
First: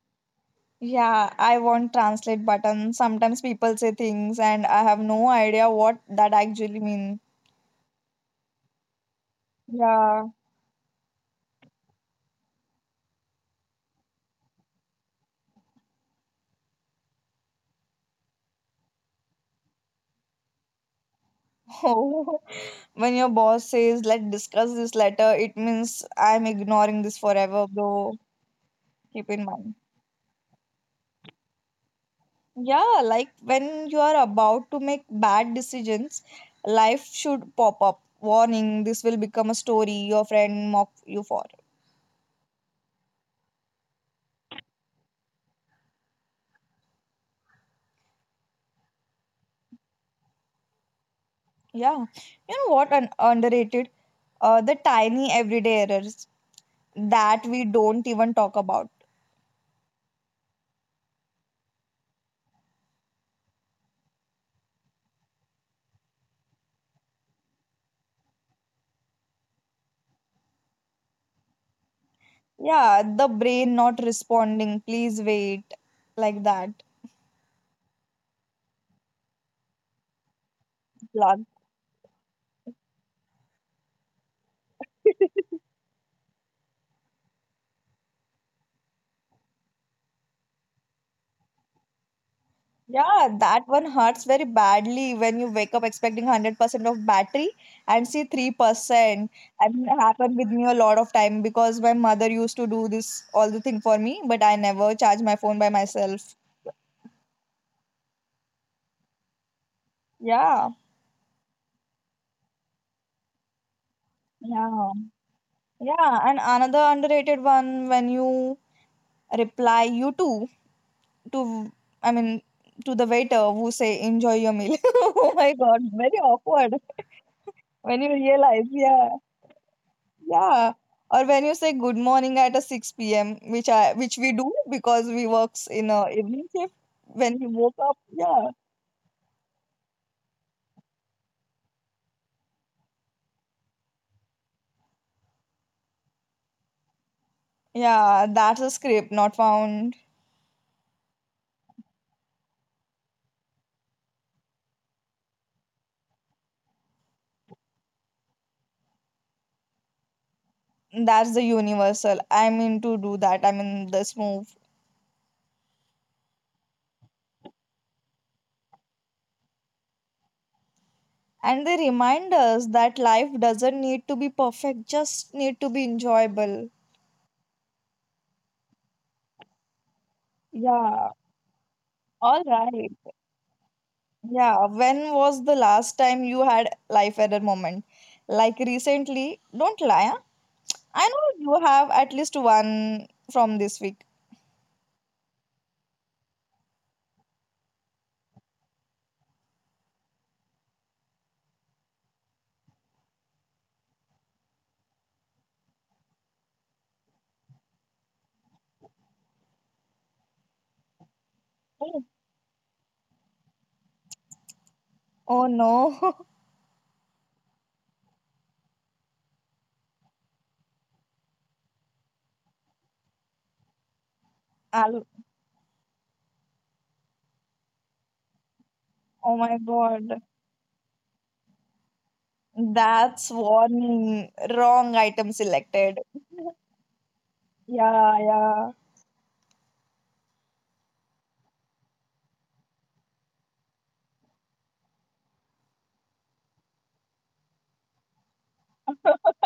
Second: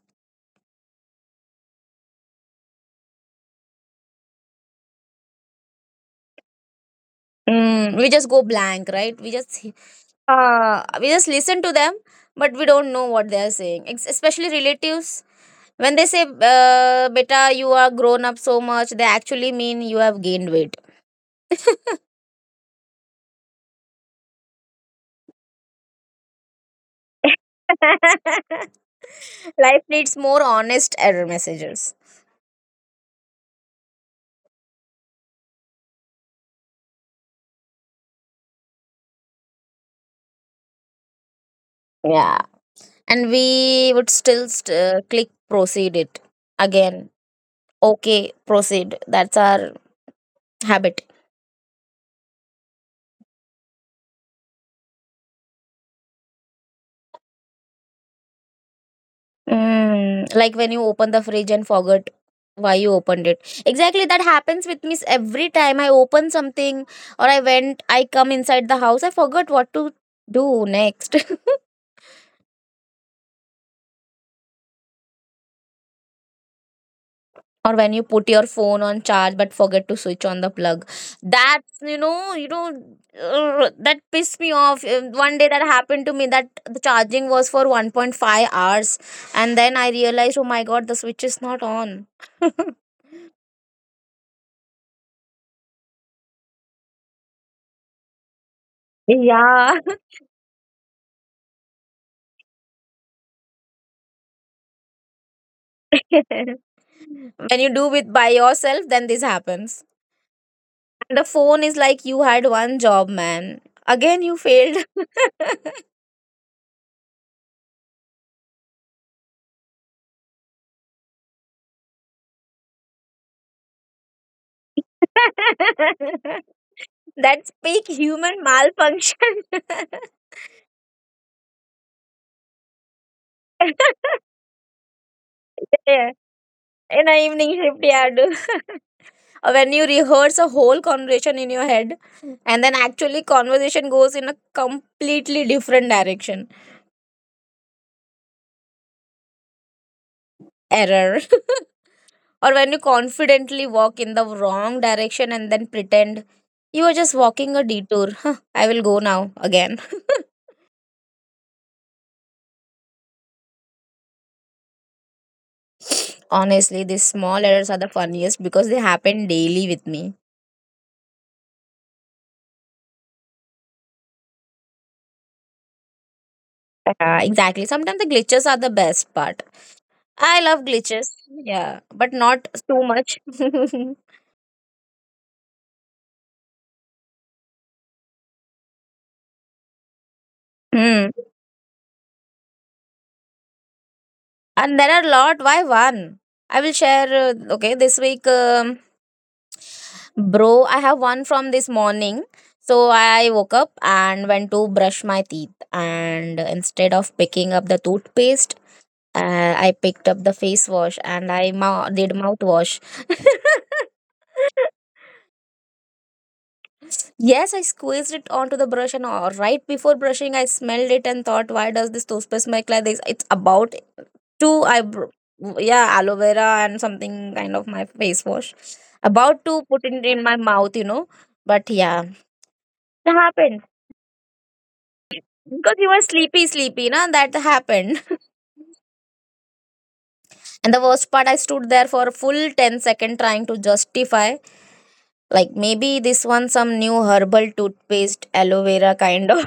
Speaker 1: Yeah, I want translate button. Sometimes people say things and I have no idea what that actually mean.
Speaker 2: Mm, we just go blank, right? We just
Speaker 1: Yeah.
Speaker 2: uh, we just listen to them, but we don't know what they are saying. Especially relatives, when they say, "Beta, you are grown up so much," they actually mean you have gained weight. *laughs*
Speaker 1: *laughs* When your boss says, let's discuss this later, it means I'm ignoring this forever, bro. Keep in mind.
Speaker 2: Life needs more honest error messages.
Speaker 1: Yeah, like when you are about to make bad decisions, life should pop up. Warning, this will become a story your friend mock you for.
Speaker 2: Yeah, and we would still click proceed it again. Okay, proceed. That's our habit.
Speaker 1: Yeah. You know what? Underrated? The tiny everyday errors that we don't even talk about.
Speaker 2: Mm, like when you open the fridge and forget why you opened it. Exactly, that happens with me every time I open something, or I went, I come inside the house, I forgot what to do next. *laughs*
Speaker 1: Yeah, the brain not responding, please wait, like that.
Speaker 2: Or when you put your phone on charge but forget to switch on the plug.
Speaker 1: Plug.
Speaker 2: That's, that pissed me off. One day that
Speaker 1: *laughs*
Speaker 2: happened to me that the charging was for 1.5 hours and then I realized, oh my god, the switch is not on. *laughs*
Speaker 1: Yeah, that one hurts very badly when you wake up expecting 100% of battery and see 3%.
Speaker 2: Yeah.
Speaker 1: And it happened with me a lot of time because my mother used to do this all the thing for me, but I never charge my phone by
Speaker 2: *laughs*
Speaker 1: myself.
Speaker 2: When you do it by yourself then this happens,
Speaker 1: Yeah.
Speaker 2: and the phone is like, you had one job, man. Again you failed.
Speaker 1: Yeah.
Speaker 2: *laughs*
Speaker 1: Yeah, and another underrated one, when you reply you too to I mean to the waiter who say enjoy your meal. *laughs* Oh my god, very awkward
Speaker 2: That's peak
Speaker 1: when you
Speaker 2: human
Speaker 1: realize, yeah,
Speaker 2: malfunction. *laughs*
Speaker 1: yeah. Or when you say good morning at a 6 p.m., which we do because we works in a
Speaker 2: Yeah.
Speaker 1: evening shift.
Speaker 2: In a
Speaker 1: When you
Speaker 2: evening
Speaker 1: woke
Speaker 2: shift,
Speaker 1: up,
Speaker 2: yeah.
Speaker 1: yeah.
Speaker 2: Have *laughs* or when you rehearse a whole conversation in your head and then actually conversation goes in a completely different direction
Speaker 1: Yeah, that's a script not found.
Speaker 2: error. Or when you confidently walk in the wrong direction and then pretend you are just walking a detour. Huh, I will go now again. *laughs*
Speaker 1: That's the universal. I mean to do that. I mean this move.
Speaker 2: Honestly, these small errors are the funniest because they happen daily with me.
Speaker 1: And they remind us that life doesn't need to be perfect, just need to be enjoyable.
Speaker 2: Yeah, exactly. Sometimes the glitches are the best part. I love glitches.
Speaker 1: Yeah.
Speaker 2: Yeah, but
Speaker 1: All
Speaker 2: not too
Speaker 1: right.
Speaker 2: much. *laughs*
Speaker 1: Yeah, when was the last time you had life error moment? Like recently, don't lie, huh? I
Speaker 2: Hmm.
Speaker 1: know you have at least one from this week.
Speaker 2: And there are a lot. Why one? I will share. Okay, this week bro, I have one from this morning. So I woke up and went to brush my teeth. And instead of picking up the toothpaste, I picked up the face wash and I
Speaker 1: Oh.
Speaker 2: did mouthwash. *laughs*
Speaker 1: Oh no. *laughs*
Speaker 2: Yes, I squeezed it onto the brush, and all right before brushing, I smelled it and thought, why does this toothpaste smell like this? It's about two
Speaker 1: I'll.
Speaker 2: eyebrow, yeah, aloe vera and something kind of my face wash.
Speaker 1: Oh
Speaker 2: About
Speaker 1: my
Speaker 2: to put it
Speaker 1: god,
Speaker 2: in my mouth, But yeah, it
Speaker 1: that's
Speaker 2: happened.
Speaker 1: warning, wrong item
Speaker 2: Because you
Speaker 1: selected.
Speaker 2: were sleepy,
Speaker 1: *laughs*
Speaker 2: sleepy, na? That happened. *laughs*
Speaker 1: Yeah, yeah.
Speaker 2: And the worst part, I stood there for a full 10 second trying to justify. Like, maybe this one some new herbal toothpaste, aloe vera kind of.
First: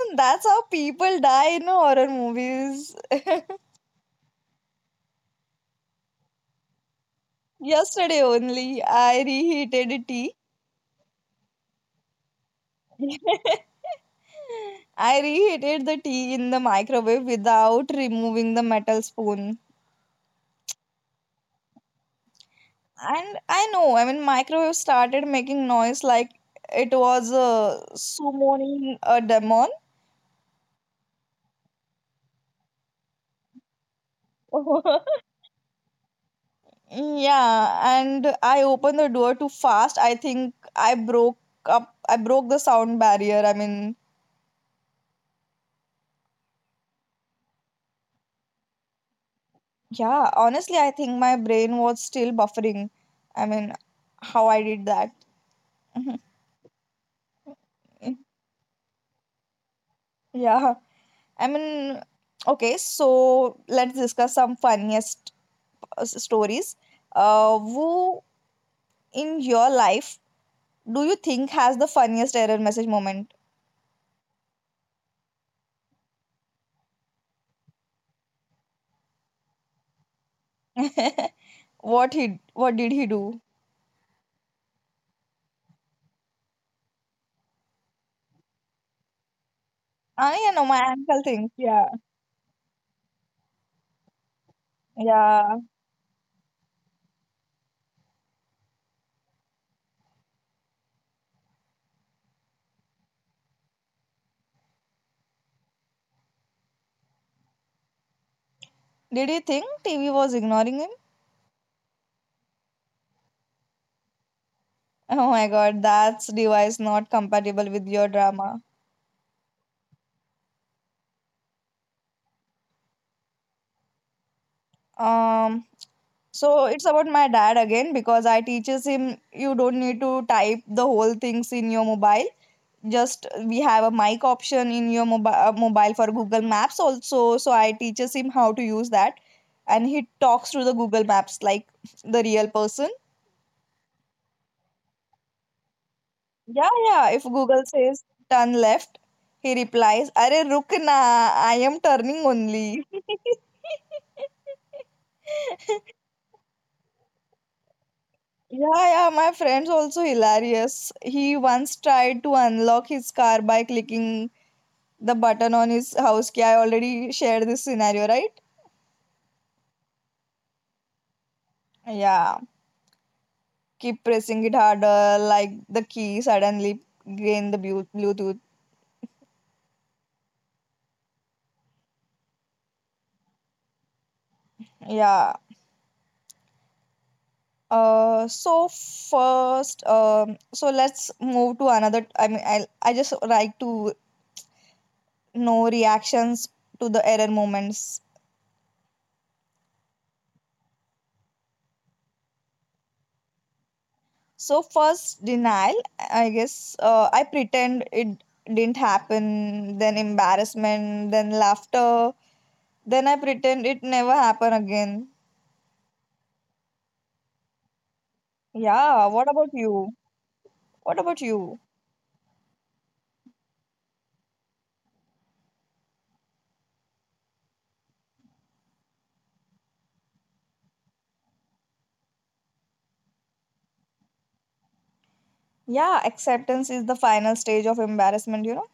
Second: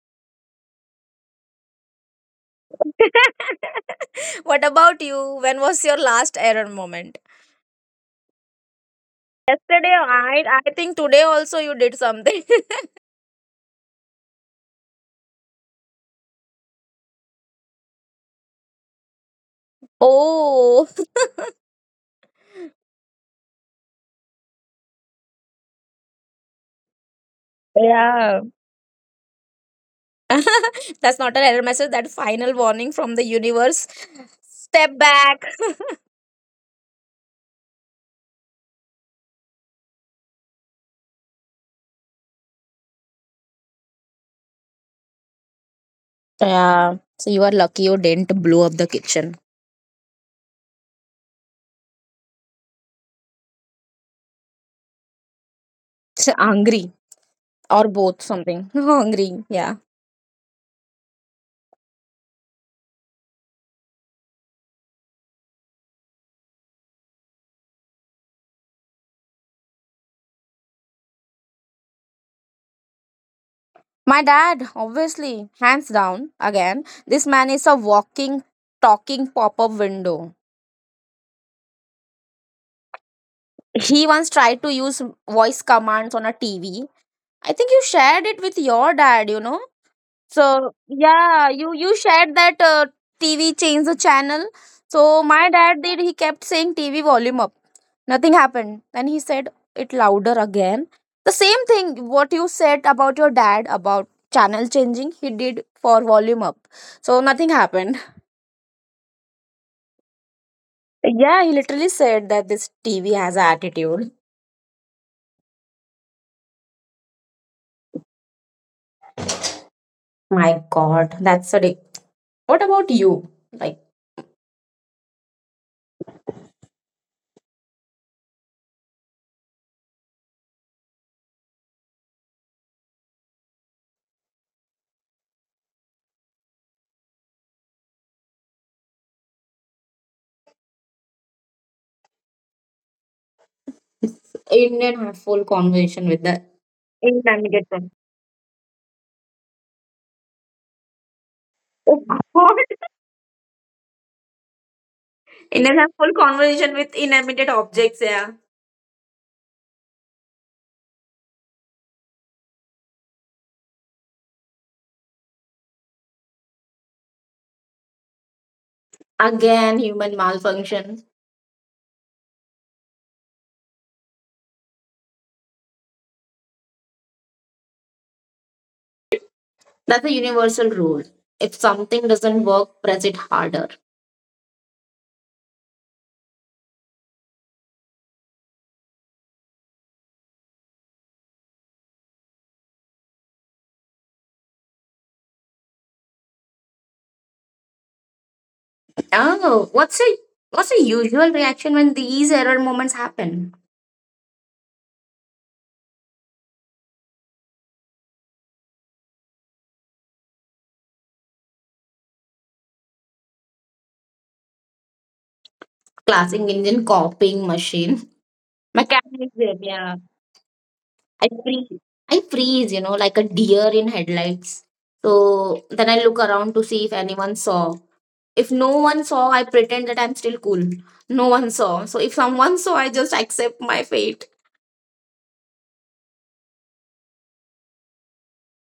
Speaker 1: And that's how people die in horror movies.
Speaker 2: *laughs* What about you? When was your last error moment?
Speaker 1: Yesterday only, I
Speaker 2: Yesterday,
Speaker 1: reheated tea.
Speaker 2: I think today also you did something.
Speaker 1: *laughs* I reheated the tea in the microwave without removing the metal spoon.
Speaker 2: *laughs* Oh. *laughs*
Speaker 1: And I know, I mean, microwave started making noise like it was a
Speaker 2: Yeah.
Speaker 1: summoning a demon.
Speaker 2: *laughs* That's not an error message, that final warning from the universe. Step
Speaker 1: *laughs*
Speaker 2: back. *laughs*
Speaker 1: Yeah, and I opened the door too fast. I think I I broke the sound barrier. I mean,
Speaker 2: Yeah. So you are lucky you didn't blow up the kitchen.
Speaker 1: yeah, honestly, I think my brain was still buffering. I mean, how I did that. *laughs*
Speaker 2: So angry or both something. *laughs* Hungry. Yeah.
Speaker 1: Yeah, I mean, okay, so let's discuss some funniest stories. Who in your life do you think has the funniest error message moment?
Speaker 2: My dad, obviously, hands down, again, this man is a walking, talking pop up window.
Speaker 1: *laughs* What he, what did he do?
Speaker 2: He once tried to use voice commands on a TV. I think you shared it with your dad, you know?
Speaker 1: Ah, yeah, no, my
Speaker 2: So
Speaker 1: uncle thinks.
Speaker 2: yeah, you
Speaker 1: Yeah.
Speaker 2: you shared that TV changed the channel. So my
Speaker 1: Yeah.
Speaker 2: dad did. He kept saying TV volume up. Nothing happened. Then he said it louder again. The same thing what you said about your dad about channel changing. He did for volume up. So nothing happened.
Speaker 1: Did you think TV was ignoring him?
Speaker 2: Yeah, he literally said that this TV has an attitude.
Speaker 1: Oh my god, that's device not compatible with your drama.
Speaker 2: My God, that's a dick. What about you? Like,
Speaker 1: Um, so it's about my dad again because I teaches him you don't need to type the whole things in your mobile. Just we have a mic option in your mobile for Google Maps also. So I teaches him how to use that and he talks through the Google Maps like the real person.
Speaker 2: Indian have full conversation with that.
Speaker 1: Yeah, yeah. If
Speaker 2: Indian
Speaker 1: Google
Speaker 2: get
Speaker 1: says turn left, he replies, "Arey, rukna, I am
Speaker 2: oh
Speaker 1: turning
Speaker 2: god.
Speaker 1: only."
Speaker 2: And then have
Speaker 1: *laughs*
Speaker 2: full conversation with inanimate objects, yeah.
Speaker 1: Yeah, yeah, my friend's also hilarious. He once tried to unlock his car by clicking the button on his house key. I already shared this scenario, right?
Speaker 2: Again, human malfunction.
Speaker 1: Yeah, keep pressing it harder, like the key suddenly gained the Bluetooth.
Speaker 2: That's a universal rule. If something doesn't work, press it harder.
Speaker 1: Yeah. First, so let's move to another. I mean, I just like to know reactions to the error moments.
Speaker 2: Oh, what's a usual reaction when these error moments happen?
Speaker 1: So first denial, I guess. I pretend it didn't happen. Then embarrassment. Then laughter. Then I pretend it never happened again.
Speaker 2: Classic Indian copying machine.
Speaker 1: Yeah. What about
Speaker 2: Mechanism,
Speaker 1: you?
Speaker 2: yeah.
Speaker 1: What about
Speaker 2: I
Speaker 1: you?
Speaker 2: freeze. I freeze, like a deer in headlights. So then I look around to see if anyone saw. If no one saw, I pretend that I'm still cool. No one saw. So if someone saw, I just accept my fate.
Speaker 1: Yeah, acceptance is the final stage of embarrassment, you know.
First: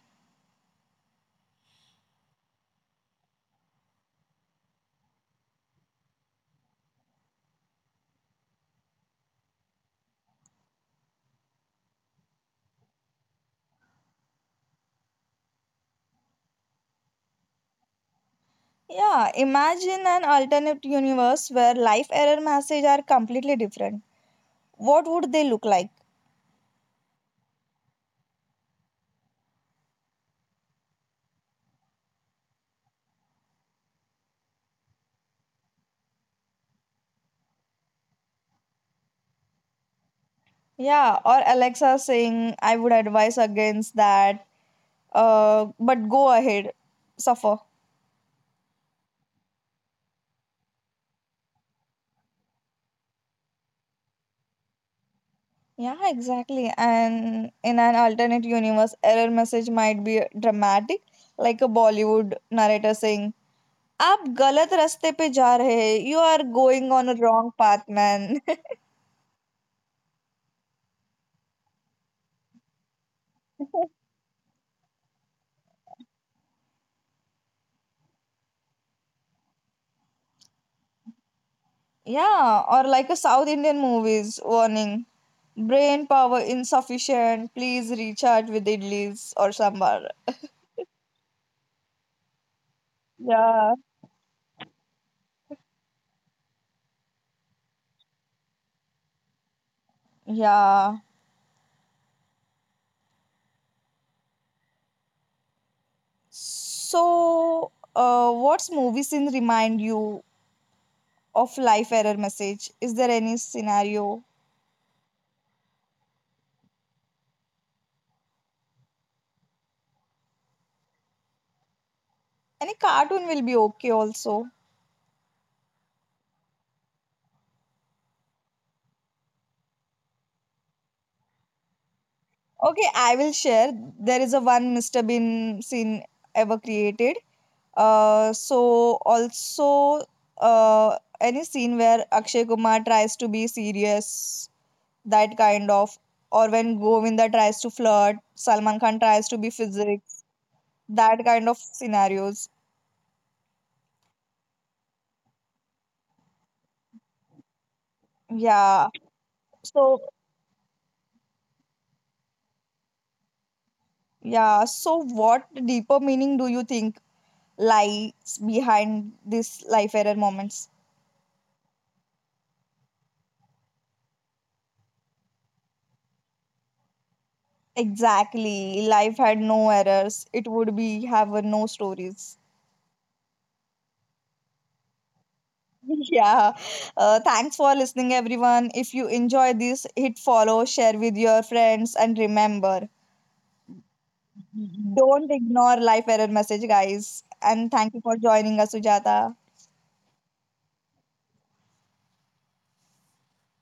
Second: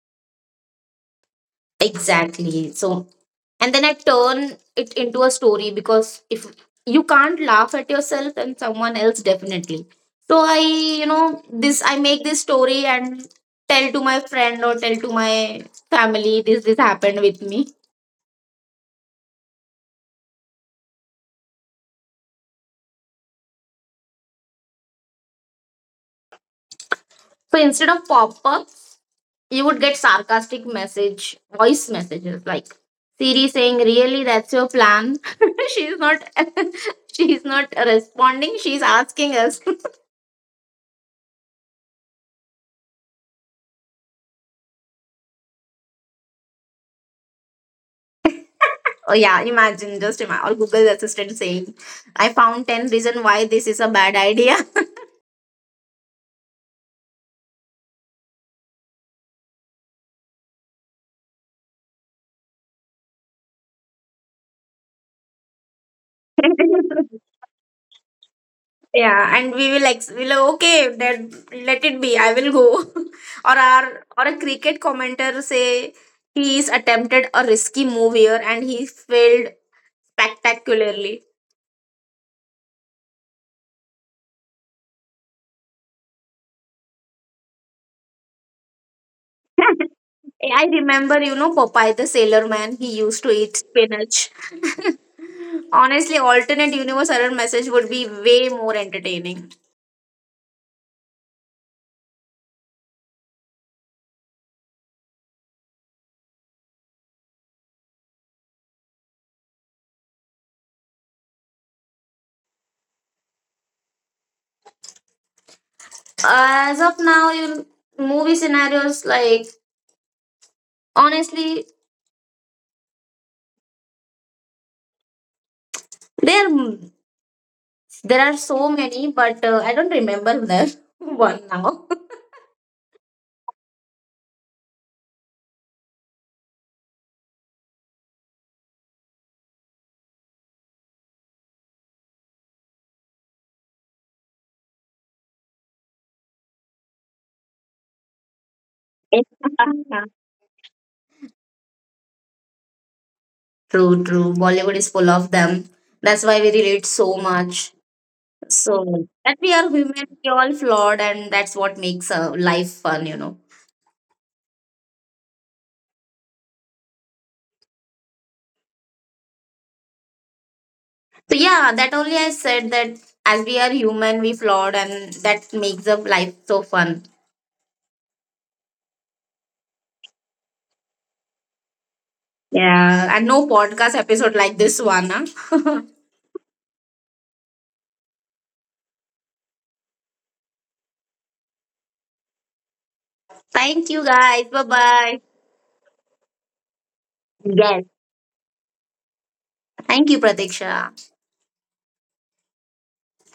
Speaker 2: Exactly. So, and then I turn it into a story because if you can't laugh at yourself then someone else definitely. So this I make this story and tell to my friend or tell to my family this happened with me.
Speaker 1: Yeah, imagine an alternate universe where life error messages are completely different. What would they look like?
Speaker 2: So instead of pop up, you would get sarcastic message voice messages like Siri saying, really, that's your plan? *laughs* She's not *laughs* she's not responding, she's asking us.
Speaker 1: Yeah, or Alexa saying, I would advise against that, but go ahead, suffer.
Speaker 2: *laughs* Oh yeah, imagine, just imagine, or Google Assistant saying, I found 10 reason why this is a bad idea.
Speaker 1: Yeah, exactly. And in an alternate universe, error message might be dramatic, like a Bollywood narrator saying, आप गलत रास्ते पे जा रहे हैं. You are going on a
Speaker 2: *laughs*
Speaker 1: wrong path, man.
Speaker 2: Yeah, and we will we'll okay then let it be, I will go. *laughs* Or
Speaker 1: *laughs*
Speaker 2: our, or a cricket commentator say he's attempted a risky move here and he failed spectacularly.
Speaker 1: Yeah, or like a South Indian movies warning. Brain power insufficient. Please recharge with idlis or
Speaker 2: *laughs*
Speaker 1: sambar.
Speaker 2: I remember, you know, Popeye the Sailor Man, he used to eat
Speaker 1: Yeah.
Speaker 2: spinach. *laughs* Honestly, alternate universe error message would be way more entertaining.
Speaker 1: Yeah. So, what's movie scene remind you of life error message? Is there any scenario?
Speaker 2: As of now, you movie scenarios like honestly,
Speaker 1: Any cartoon will be okay also.
Speaker 2: there there are so many, but I don't remember there *laughs* one now.
Speaker 1: Okay, I will share. There is a one Mr. Bean scene ever created. So also any scene where Akshay Kumar tries to be serious, that kind of, or when Govinda tries to flirt, Salman Khan tries to be
Speaker 2: *laughs*
Speaker 1: physics, that kind of scenarios.
Speaker 2: True, true. Bollywood is full of them. That's why we relate so much. So
Speaker 1: Yeah.
Speaker 2: that we are
Speaker 1: So
Speaker 2: human, we all flawed, and that's what makes life fun, you know.
Speaker 1: yeah. So what deeper meaning do you think lies behind these life error moments?
Speaker 2: So yeah, that only I said that as we are human, we flawed, and that makes the life so fun.
Speaker 1: Exactly. Life had no errors. It would be have a no stories.
Speaker 2: Yeah, and no podcast episode like this one. Huh?
Speaker 1: *laughs* Yeah. Thanks for listening, everyone. If you enjoy this, hit follow, share with your friends, and remember,
Speaker 2: *laughs* Thank you guys. Bye bye.
Speaker 1: don't ignore life error message, guys. And
Speaker 2: Yes.
Speaker 1: thank you for joining us, Sujata.
Speaker 2: Thank you, Pratiksha.